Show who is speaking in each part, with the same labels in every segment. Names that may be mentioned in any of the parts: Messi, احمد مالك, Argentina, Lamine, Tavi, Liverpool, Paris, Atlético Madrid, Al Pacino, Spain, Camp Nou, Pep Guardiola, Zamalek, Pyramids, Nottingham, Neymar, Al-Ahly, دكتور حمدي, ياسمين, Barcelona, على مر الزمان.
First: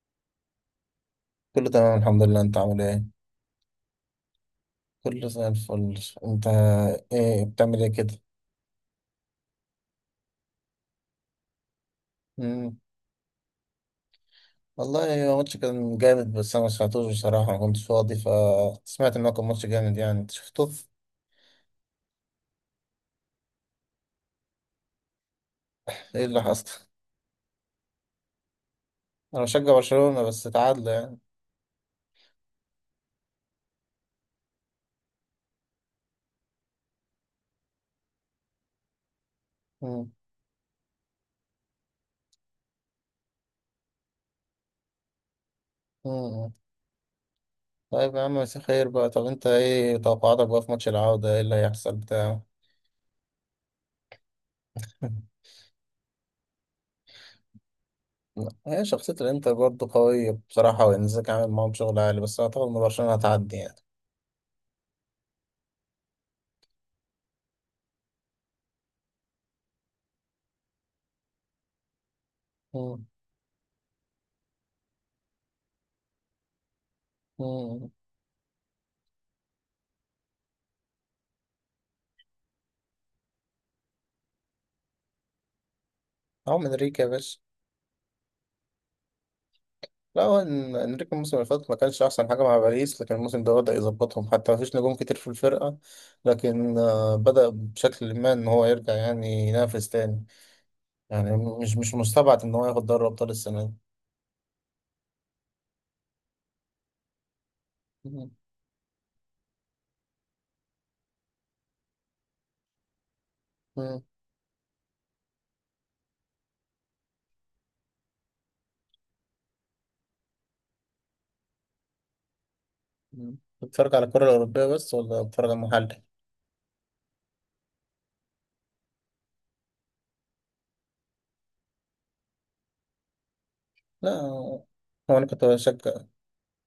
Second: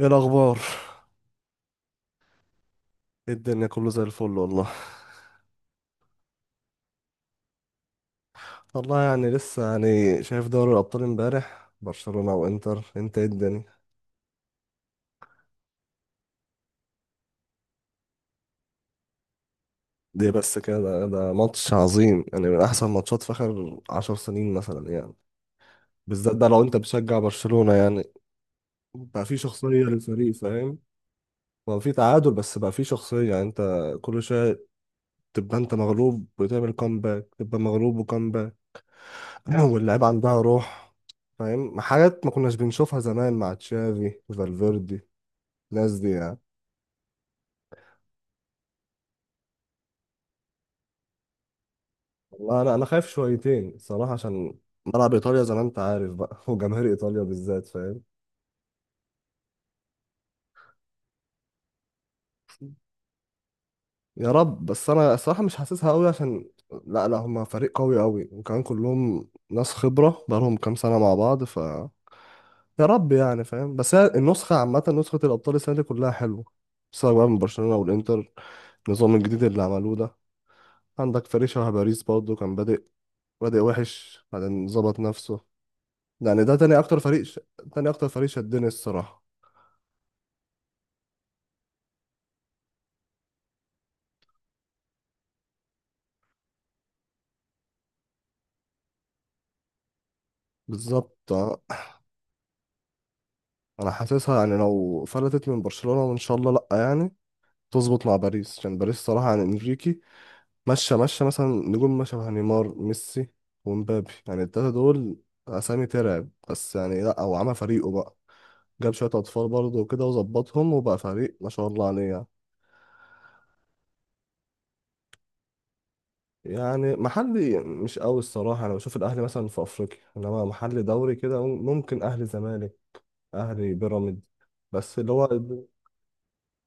Speaker 1: ايه الاخبار؟
Speaker 2: كله تمام الحمد لله، انت عامل ايه؟
Speaker 1: إيه الدنيا، كله زي الفل والله.
Speaker 2: كله زي الفل. انت ايه، بتعمل ايه كده؟
Speaker 1: والله يعني لسه، يعني شايف دوري الابطال امبارح، برشلونة
Speaker 2: مم.
Speaker 1: وانتر، انت ايه الدنيا؟
Speaker 2: والله هو ماتش كان جامد، بس انا ما سمعتوش بصراحه، ما كنتش فاضي، فسمعت ان هو كان ماتش جامد يعني.
Speaker 1: دي
Speaker 2: انت
Speaker 1: بس
Speaker 2: شفته؟
Speaker 1: كده، ده ماتش عظيم، يعني من احسن ماتشات في اخر عشر سنين مثلا يعني.
Speaker 2: ايه
Speaker 1: بالذات
Speaker 2: اللي
Speaker 1: ده لو انت
Speaker 2: حصل؟
Speaker 1: بتشجع برشلونة يعني. بقى في
Speaker 2: انا
Speaker 1: شخصية
Speaker 2: بشجع برشلونه
Speaker 1: للفريق،
Speaker 2: بس
Speaker 1: فاهم.
Speaker 2: تعادل يعني.
Speaker 1: هو في تعادل، بس بقى في شخصية، يعني انت كل شوية تبقى انت مغلوب وتعمل كومباك، تبقى مغلوب وكومباك. واللعيبة
Speaker 2: مم.
Speaker 1: عندها روح، فاهم. حاجات ما كناش بنشوفها زمان مع تشافي وفالفيردي، الناس دي يعني.
Speaker 2: مم. طيب يا عم، مساء خير بقى. طب انت ايه توقعاتك بقى في ماتش العوده؟ ايه اللي هيحصل بتاع...
Speaker 1: والله انا خايف شويتين صراحه، عشان ملعب ايطاليا زي ما انت عارف بقى، وجماهير ايطاليا بالذات، فاهم.
Speaker 2: هي شخصيه الانتر برضه قويه بصراحه، وانزاك عامل معاهم شغل عالي، بس اعتقد ان برشلونه هتعدي يعني.
Speaker 1: يا رب، بس انا الصراحه مش حاسسها قوي، عشان لا لا، هما فريق قوي قوي، وكمان كلهم ناس خبره، بقالهم كام سنه مع بعض يا
Speaker 2: مم.
Speaker 1: رب يعني، فاهم، بس هي النسخه عامه، نسخه الابطال السنه دي كلها حلوه، سواء بقى من برشلونه
Speaker 2: مم.
Speaker 1: والانتر. النظام الجديد اللي عملوه ده، عندك فريق شبه باريس برضه، كان بادئ وحش، بعدين ظبط نفسه. يعني ده
Speaker 2: عم
Speaker 1: تاني اكتر
Speaker 2: انريكي يا
Speaker 1: فريق
Speaker 2: باشا.
Speaker 1: تاني اكتر فريق شدني الصراحه.
Speaker 2: لا هو، انريكي الموسم اللي فات ما كانش احسن حاجه مع باريس، لكن الموسم ده بدا يظبطهم، حتى ما فيش نجوم كتير في الفرقه. لكن بدا بشكل ما ان هو يرجع يعني ينافس تاني.
Speaker 1: بالظبط
Speaker 2: يعني
Speaker 1: آه.
Speaker 2: مش مستبعد ان هو ياخد دوري ابطال السنه دي.
Speaker 1: انا حاسسها يعني لو فلتت من برشلونة، وان شاء الله لا، يعني تظبط مع
Speaker 2: مم.
Speaker 1: باريس، عشان باريس صراحة يعني انريكي ماشية ماشية، مثلا نجوم ما شبه نيمار، ميسي
Speaker 2: مم.
Speaker 1: ومبابي، يعني التلاتة دول اسامي ترعب. بس يعني، لا هو عمل فريقه بقى، جاب شوية اطفال برضه وكده وظبطهم، وبقى فريق ما شاء الله عليه يعني.
Speaker 2: مم. بتتفرج على الكره الاوروبيه بس، ولا بتتفرج على المحلي؟
Speaker 1: يعني محلي مش قوي الصراحة، انا بشوف الاهلي مثلا في افريقيا، انما محلي دوري كده ممكن اهلي زمالك، اهلي بيراميدز.
Speaker 2: لا
Speaker 1: بس اللي
Speaker 2: هو
Speaker 1: هو
Speaker 2: انا كنت بشجع.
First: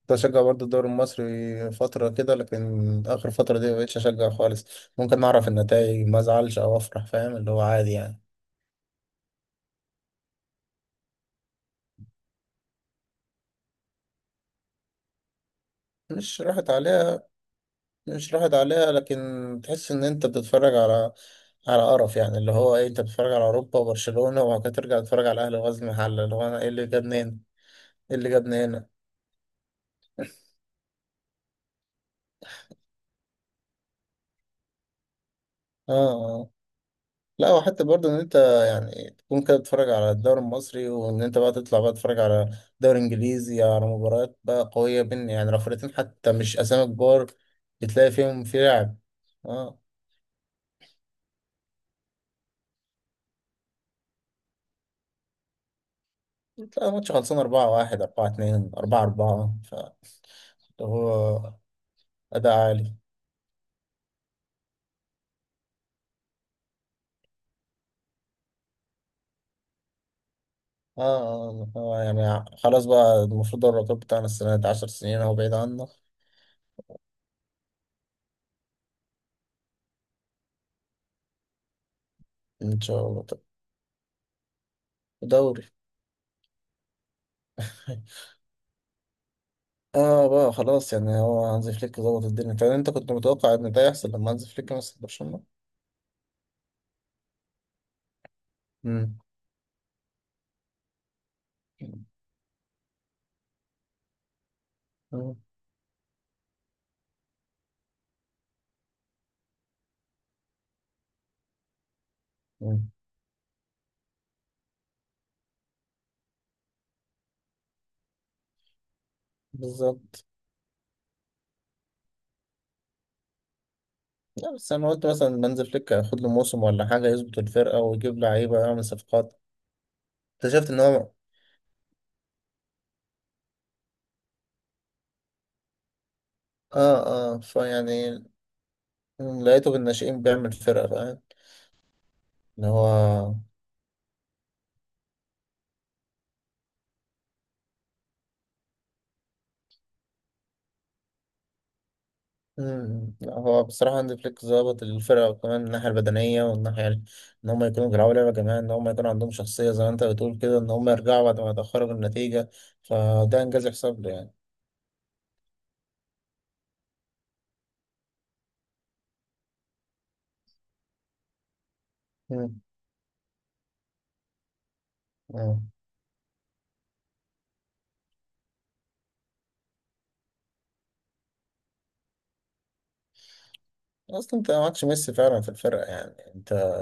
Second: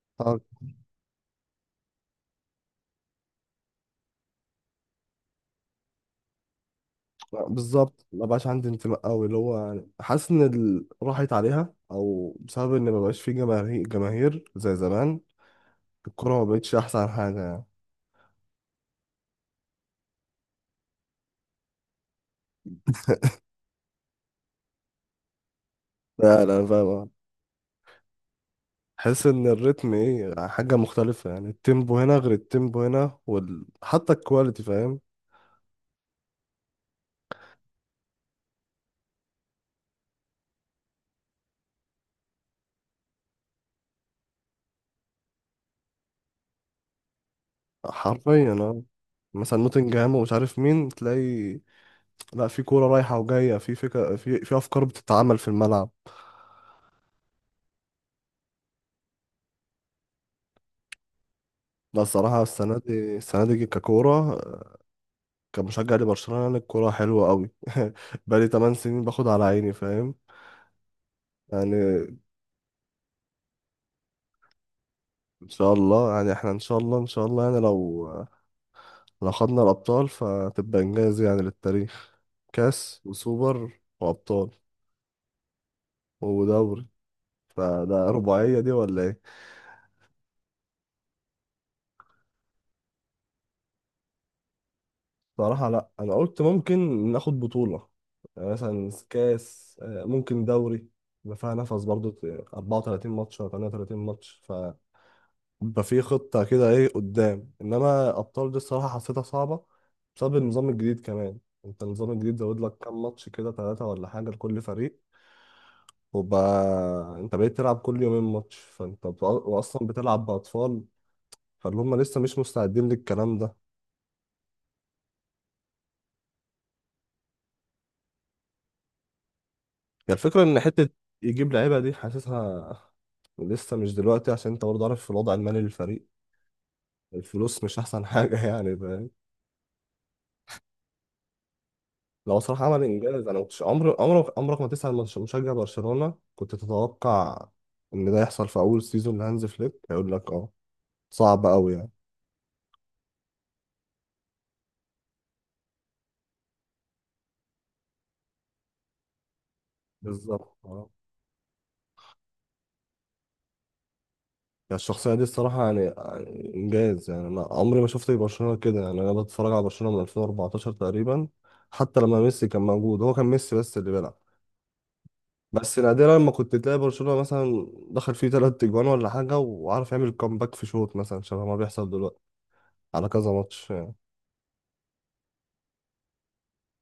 Speaker 2: كنت بشجع برضه الدوري المصري فتره كده، لكن اخر فتره دي ما بقتش اشجع خالص. ممكن اعرف النتائج ما ازعلش او افرح، فاهم، اللي هو عادي
Speaker 1: بالظبط
Speaker 2: يعني.
Speaker 1: ما بقاش عندي انتماء قوي، اللي هو يعني حاسس ان راحت عليها، او بسبب ان ما بقاش في جماهير جماهير زي زمان، الكرة
Speaker 2: مش
Speaker 1: ما
Speaker 2: راحت
Speaker 1: بقتش احسن
Speaker 2: عليها.
Speaker 1: حاجة يعني.
Speaker 2: مش راحت عليها، لكن تحس ان انت بتتفرج على قرف يعني، اللي هو ايه، انت بتتفرج على اوروبا وبرشلونة، وبعد كده ترجع تتفرج على الاهلي وغزل المحله، اللي
Speaker 1: لا
Speaker 2: هو انا
Speaker 1: لا
Speaker 2: ايه اللي
Speaker 1: فاهم.
Speaker 2: جابني هنا؟ ايه اللي جابني هنا؟
Speaker 1: حس ان الريتم ايه، حاجة مختلفة، يعني التيمبو هنا غير التيمبو هنا حتى الكواليتي فاهم.
Speaker 2: اه. اه. لا، وحتى برضه ان انت، يعني تكون كده بتتفرج على الدوري المصري، وان انت بقى تطلع بقى تتفرج على دوري انجليزي، على مباريات بقى قوية بين يعني رفرتين حتى، مش اسامي كبار، بتلاقي فيهم
Speaker 1: حرفيا
Speaker 2: في
Speaker 1: اه.
Speaker 2: لعب.
Speaker 1: مثلا
Speaker 2: اه،
Speaker 1: نوتنجهام ومش عارف مين تلاقي. لا، في كورة رايحة وجاية، في فكرة، في افكار بتتعمل في الملعب.
Speaker 2: تلاقي ماتش خلصان 4-1، 4-2، 4-4، فاللي هو
Speaker 1: لا الصراحة،
Speaker 2: أداء
Speaker 1: السنة
Speaker 2: عالي.
Speaker 1: دي، ككورة كمشجع لبرشلونة، يعني الكورة حلوة قوي. بقالي 8 سنين باخد على عيني، فاهم
Speaker 2: اه،
Speaker 1: يعني.
Speaker 2: يعني خلاص بقى، المفروض الرقابة بتاعنا السنة دي 10 سنين اهو
Speaker 1: ان
Speaker 2: بعيد
Speaker 1: شاء
Speaker 2: عنه.
Speaker 1: الله، يعني احنا ان شاء الله، ان شاء الله يعني، لو خدنا الابطال فتبقى انجاز يعني للتاريخ،
Speaker 2: ان
Speaker 1: كاس
Speaker 2: شاء الله. طب،
Speaker 1: وسوبر وابطال
Speaker 2: دوري.
Speaker 1: ودوري، فده رباعية دي ولا ايه؟
Speaker 2: اه بقى خلاص، يعني هو هانزي فليك ظبط الدنيا. طب انت كنت متوقع ان ده يحصل لما هانزي فليك مسك برشلونة؟
Speaker 1: صراحة لا، انا قلت ممكن ناخد بطولة، يعني مثلا
Speaker 2: امم.
Speaker 1: كاس، ممكن دوري، يبقى فيها نفس برضه 34 ماتش ولا 38 ماتش،
Speaker 2: مم.
Speaker 1: يبقى في خطة كده ايه قدام. انما ابطال دي الصراحة حسيتها صعبة، بسبب النظام الجديد كمان. انت النظام الجديد زود لك
Speaker 2: مم.
Speaker 1: كام ماتش كده، ثلاثة ولا حاجة لكل فريق، وبقى انت بقيت تلعب كل يومين ماتش، فانت واصلا بتلعب
Speaker 2: بالظبط.
Speaker 1: بأطفال، فاللي هم لسه مش مستعدين للكلام ده.
Speaker 2: لا، بس انا قلت مثلا هانز فليك هياخد له موسم ولا حاجه، يظبط الفرقه ويجيب لعيبه، يعمل صفقات.
Speaker 1: هي الفكرة ان
Speaker 2: اكتشفت ان
Speaker 1: حتة
Speaker 2: هو...
Speaker 1: يجيب لعيبة دي، حاسسها لسه مش دلوقتي، عشان انت برضه عارف الوضع المالي للفريق،
Speaker 2: اه. اه،
Speaker 1: الفلوس مش احسن
Speaker 2: فيعني
Speaker 1: حاجة يعني فاهم.
Speaker 2: لقيته بالناشئين بيعمل فرقه، فاهم
Speaker 1: لو
Speaker 2: ان
Speaker 1: صراحة عمل
Speaker 2: هو.
Speaker 1: إنجاز، أنا مكنتش عمرك ما تسأل مشجع برشلونة، كنت تتوقع إن ده يحصل في أول سيزون لهانز فليك؟ هيقول لك أه، صعب أوي يعني.
Speaker 2: مم. لا هو بصراحة هانز فليك ظابط الفرقة، وكمان الناحية البدنية والناحية إن هم يكونوا بيلعبوا لعبة جماعية، إن هم يكون عندهم شخصية زي ما أنت بتقول
Speaker 1: بالظبط
Speaker 2: كده، إن
Speaker 1: أه.
Speaker 2: هم يرجعوا بعد ما يتأخروا بالنتيجة. فده إنجاز يحسب له يعني.
Speaker 1: يعني الشخصية دي الصراحة، يعني إنجاز، يعني أنا عمري ما شفت برشلونة كده، يعني أنا بتفرج على برشلونة من 2014 تقريبا. حتى لما ميسي
Speaker 2: مم.
Speaker 1: كان موجود، هو كان ميسي بس اللي بيلعب،
Speaker 2: مم.
Speaker 1: بس نادرا لما كنت تلاقي برشلونة مثلا دخل فيه تلات تجوان ولا حاجة وعارف يعمل كومباك في شوط، مثلا شبه ما بيحصل دلوقتي على كذا ماتش.
Speaker 2: أصلا أنت معكش ميسي فعلا في الفرقة يعني أنت.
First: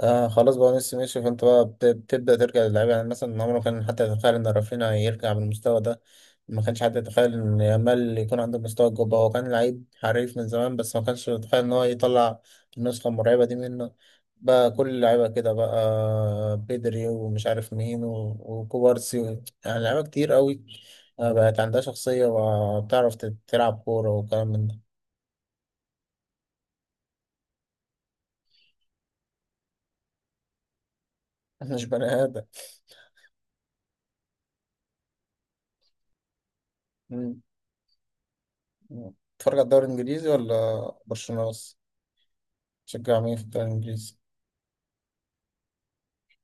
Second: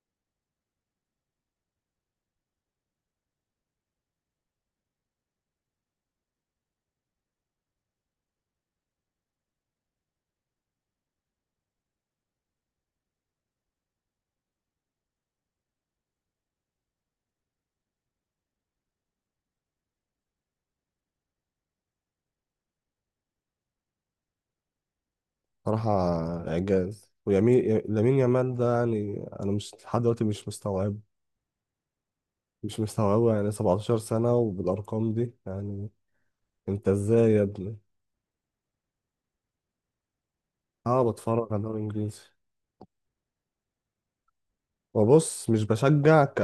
Speaker 2: آه خلاص بقى، ميسي ماشي، فانت بقى بتبدأ ترجع للعيبة. يعني مثلا عمره كان حتى يتخيل ان رافينيا يرجع بالمستوى ده. ما كانش حد يتخيل ان يامال يكون عنده مستوى الجبهة. هو كان لعيب حريف من زمان، بس ما كانش يتخيل ان هو يطلع النسخة المرعبة دي منه. بقى كل اللعيبة كده، بقى بدري، ومش عارف مين وكوبارسي يعني لعيبة كتير قوي. بقت عندها شخصية، وبتعرف تلعب كورة وكلام من ده.
Speaker 1: صراحة إعجاز، ويمين لامين يامال ده، يعني أنا مش لحد دلوقتي مش مستوعب،
Speaker 2: مش بني آدم.
Speaker 1: مش مستوعبه، يعني 17 سنة وبالأرقام دي، يعني أنت إزاي
Speaker 2: مم.
Speaker 1: يا ابني؟
Speaker 2: بتتفرج على الدوري الإنجليزي ولا
Speaker 1: أه بتفرج
Speaker 2: برشلونة
Speaker 1: على الدوري
Speaker 2: بس؟
Speaker 1: الإنجليزي.
Speaker 2: تشجع مين في الدوري الإنجليزي؟
Speaker 1: وبص مش بشجع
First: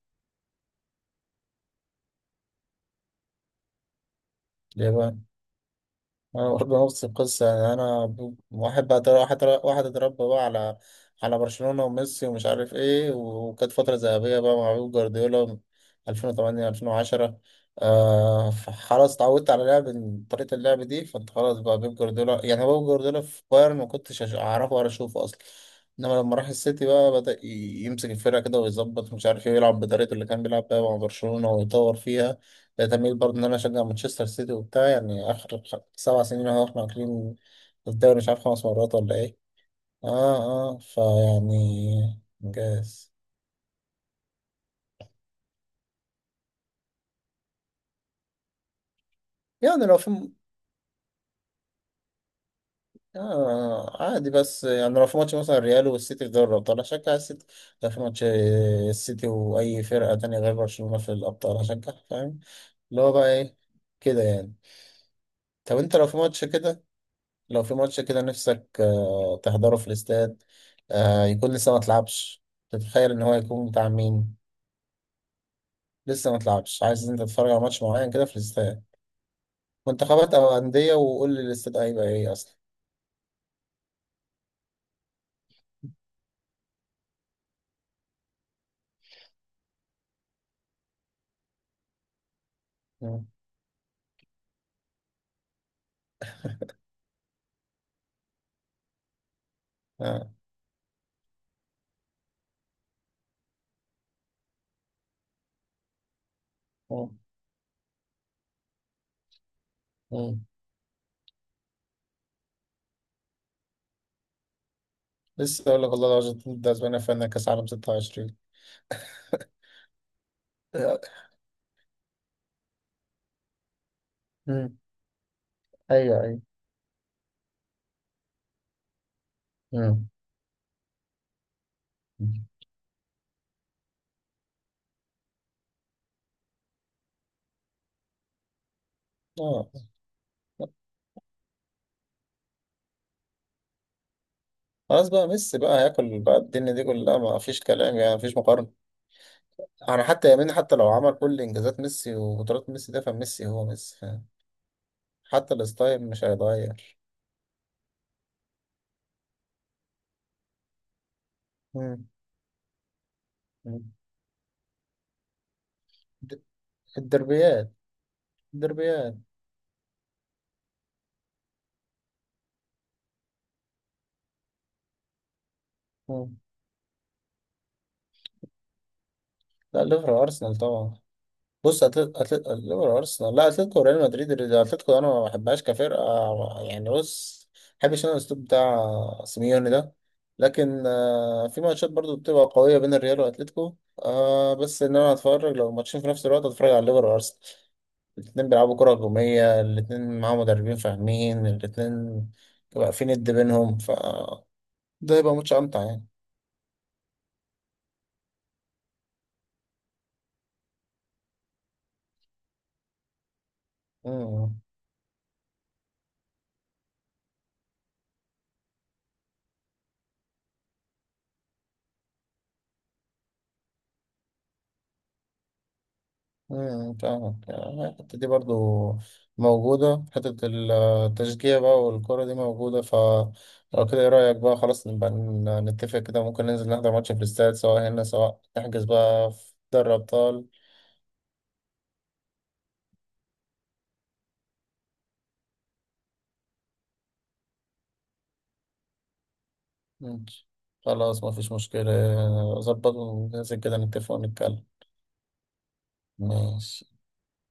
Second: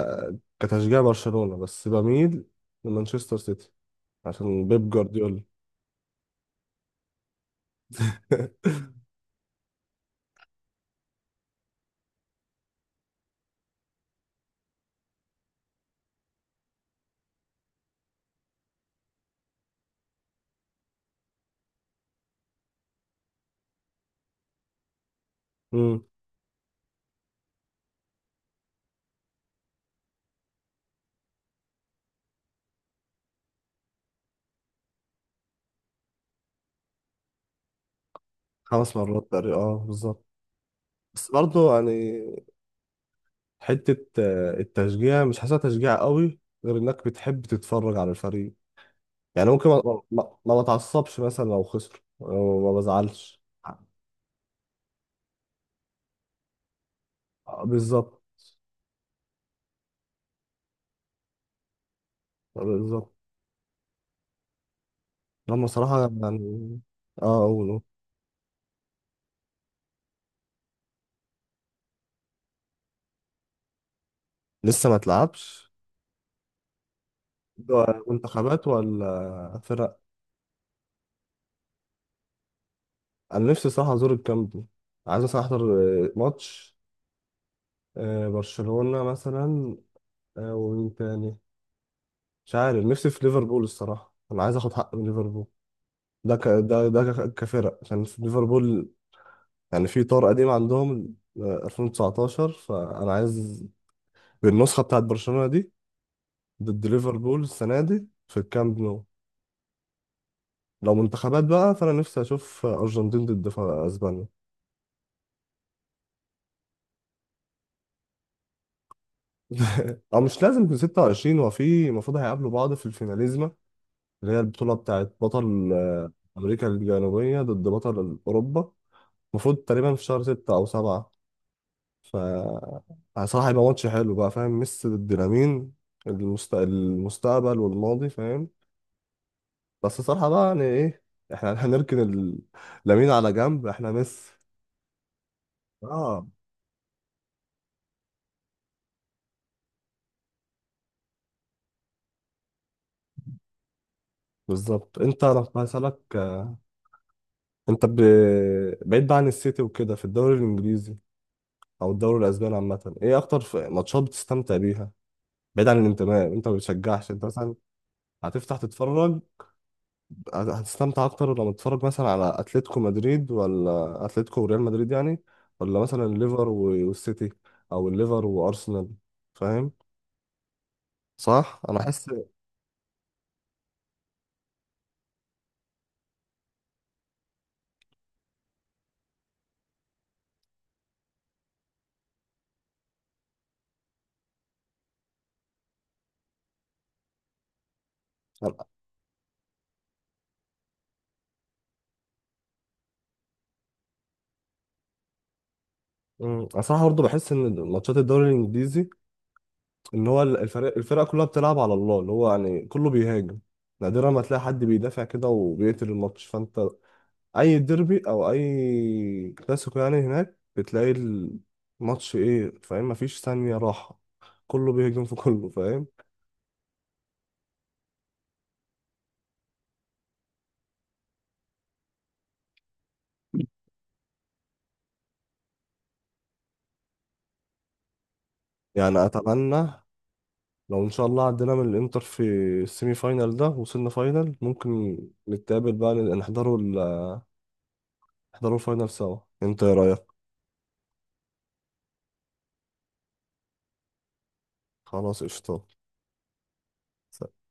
Speaker 1: كتشجيع برشلونة، بس بميل لمانشستر سيتي عشان بيب
Speaker 2: اليابان.
Speaker 1: جوارديولا.
Speaker 2: أنا برضه نفس القصة. يعني أنا واحد بعد واحد اتربى بقى على. على برشلونة وميسي، ومش عارف إيه، وكانت فترة ذهبية بقى مع بيب جوارديولا 2008 2010. فخلاص اتعودت على لعب طريقة اللعب دي. فأنت خلاص بقى بيب جوارديولا يعني، هو بيب جوارديولا في بايرن ما كنتش أعرفه ولا أشوفه أصلا.
Speaker 1: مم.
Speaker 2: إنما لما راح السيتي بقى، بدأ يمسك الفرقة كده ويظبط مش عارف إيه، يلعب بطريقة اللي كان بيلعب بيها مع برشلونة ويطور فيها. بقيت أميل برضه إن أنا أشجع مانشستر سيتي وبتاع. يعني آخر 7 سنين أهو إحنا واكلين الدوري مش عارف 5 مرات
Speaker 1: خمس
Speaker 2: ولا
Speaker 1: مرات
Speaker 2: إيه.
Speaker 1: تقريبا، أه بالظبط.
Speaker 2: آه. آه
Speaker 1: بس برضه يعني،
Speaker 2: فيعني إنجاز.
Speaker 1: حتة التشجيع مش حاسسها تشجيع قوي، غير إنك بتحب تتفرج على الفريق، يعني ممكن
Speaker 2: يعني لو
Speaker 1: ما,
Speaker 2: في
Speaker 1: ما, ما بتعصبش مثلا لو خسر، أو ما بزعلش.
Speaker 2: آه، عادي، بس يعني لو في ماتش مثلا الريال والسيتي في دوري الأبطال هشجع السيتي.
Speaker 1: آه،
Speaker 2: لو في
Speaker 1: بالظبط.
Speaker 2: ماتش السيتي وأي فرقة تانية غير برشلونة في الأبطال هشجع، فاهم اللي هو
Speaker 1: بالظبط.
Speaker 2: بقى إيه كده يعني.
Speaker 1: لما
Speaker 2: طب أنت
Speaker 1: صراحة
Speaker 2: لو في ماتش
Speaker 1: يعني،
Speaker 2: كده.
Speaker 1: اه
Speaker 2: لو في
Speaker 1: اقوله.
Speaker 2: ماتش كده نفسك تحضره في الاستاد، يكون لسه ما اتلعبش، تتخيل ان هو يكون بتاع مين.
Speaker 1: لسه ما تلعبش.
Speaker 2: لسه ما اتلعبش، عايز انت تتفرج على ماتش
Speaker 1: ده
Speaker 2: معين كده في
Speaker 1: منتخبات
Speaker 2: الاستاد.
Speaker 1: ولا فرق؟
Speaker 2: منتخبات او انديه؟ وقول لي الاستاد هيبقى ايه اصلا.
Speaker 1: انا نفسي صراحة ازور الكامب نو، عايز مثلا احضر ماتش، برشلونة مثلا، ومين تاني؟ مش عارف، نفسي في
Speaker 2: مم.
Speaker 1: ليفربول الصراحة، انا عايز اخد حق من ليفربول. ده ك... ده ده ك- كفرق، عشان في ليفربول يعني في طار
Speaker 2: آه.
Speaker 1: قديم عندهم، 2019، فانا عايز بالنسخه بتاعت برشلونه دي ضد
Speaker 2: مم.
Speaker 1: ليفربول السنه دي في الكامب نو.
Speaker 2: مم.
Speaker 1: لو منتخبات بقى، فانا نفسي اشوف ارجنتين ضد اسبانيا.
Speaker 2: لسه اقول لك، والله الارجنتين ضد اسبانيا في نهائي كاس عالم 26.
Speaker 1: او مش لازم في
Speaker 2: آه.
Speaker 1: 26، هو في المفروض هيقابلوا بعض في الفيناليزما، اللي هي البطوله
Speaker 2: مم.
Speaker 1: بتاعت بطل
Speaker 2: ايوه، ايوه.
Speaker 1: امريكا الجنوبيه ضد بطل اوروبا. المفروض تقريبا في
Speaker 2: مم.
Speaker 1: شهر 6 او 7. ف يعني صراحه هيبقى ماتش حلو بقى، فاهم، ميسي ضد لامين، المستقبل والماضي فاهم.
Speaker 2: اه
Speaker 1: بس صراحة بقى، يعني ايه، احنا هنركن لامين على جنب، احنا ميسي.
Speaker 2: خلاص بقى، ميسي بقى هياكل
Speaker 1: اه
Speaker 2: بقى الدنيا دي كلها، ما فيش كلام يعني، ما فيش مقارنه. انا حتى يمين حتى لو عمل كل انجازات ميسي وقدرات ميسي ده، فميسي هو ميسي، فاهم؟
Speaker 1: بالظبط. انت انا
Speaker 2: حتى
Speaker 1: كنت هسألك،
Speaker 2: الستايل مش هيتغير.
Speaker 1: انت ب... بعيد بقى عن السيتي وكده في الدوري الانجليزي او
Speaker 2: مم.
Speaker 1: الدوري الاسباني عامة، ايه اكتر
Speaker 2: مم.
Speaker 1: ماتشات بتستمتع بيها، بعيد عن
Speaker 2: د-
Speaker 1: الانتماء انت ما بتشجعش، انت مثلا
Speaker 2: الدربيات.
Speaker 1: هتفتح
Speaker 2: الدربيات.
Speaker 1: تتفرج، هتستمتع اكتر لما تتفرج مثلا على اتلتيكو مدريد، ولا اتلتيكو وريال مدريد يعني، ولا مثلا
Speaker 2: مم.
Speaker 1: الليفر والسيتي، او الليفر وارسنال، فاهم؟
Speaker 2: لا، ليفر ارسنال طبعا.
Speaker 1: صح، انا
Speaker 2: بص،
Speaker 1: احس،
Speaker 2: ليفر أرسنال، لا. أتلتيكو ريال مدريد، أتلتيكو أنا ما بحبهاش كفرقة. يعني بص، ما بحبش أنا الأسلوب بتاع سيميوني ده. لكن في ماتشات برضو بتبقى قوية بين الريال وأتلتيكو. آه، بس إن أنا هتفرج، لو ماتشين في نفس الوقت هتفرج على ليفر وأرسنال. الاتنين بيلعبوا كرة هجومية، الاتنين معاهم مدربين فاهمين، الاتنين بيبقى في ند بينهم، ف ده يبقى ماتش أمتع يعني.
Speaker 1: اصلا برضه بحس ان ماتشات الدوري الانجليزي، ان هو الفرق كلها بتلعب على الله، اللي هو يعني كله بيهاجم، نادرا ما تلاقي
Speaker 2: مم.
Speaker 1: حد بيدافع كده وبيقتل الماتش. فانت اي ديربي او اي كلاسيكو يعني، هناك بتلاقي الماتش ايه، فاهم، مفيش ثانية راحة، كله بيهاجم في كله، فاهم.
Speaker 2: فاهمك. يعني الحتة دي برضو موجودة، حتة التشجيع بقى والكرة دي موجودة. ف لو كده، ايه رأيك بقى؟ خلاص نبقى نتفق كده. ممكن ننزل نحضر ماتش في الاستاد، سواء هنا، سواء نحجز
Speaker 1: يعني
Speaker 2: بقى في
Speaker 1: اتمنى
Speaker 2: دوري أبطال.
Speaker 1: لو ان شاء الله عدينا من الانتر في السيمي فاينال ده، وصلنا فاينال، ممكن نتقابل بقى، نحضروا نحضروا الفاينال سوا، انت ايه رايك؟
Speaker 2: ماشي. خلاص، مفيش مشكلة. ظبط وننزل كده نتفق ونتكلم.
Speaker 1: خلاص قشطة.
Speaker 2: ماشي.
Speaker 1: سلام.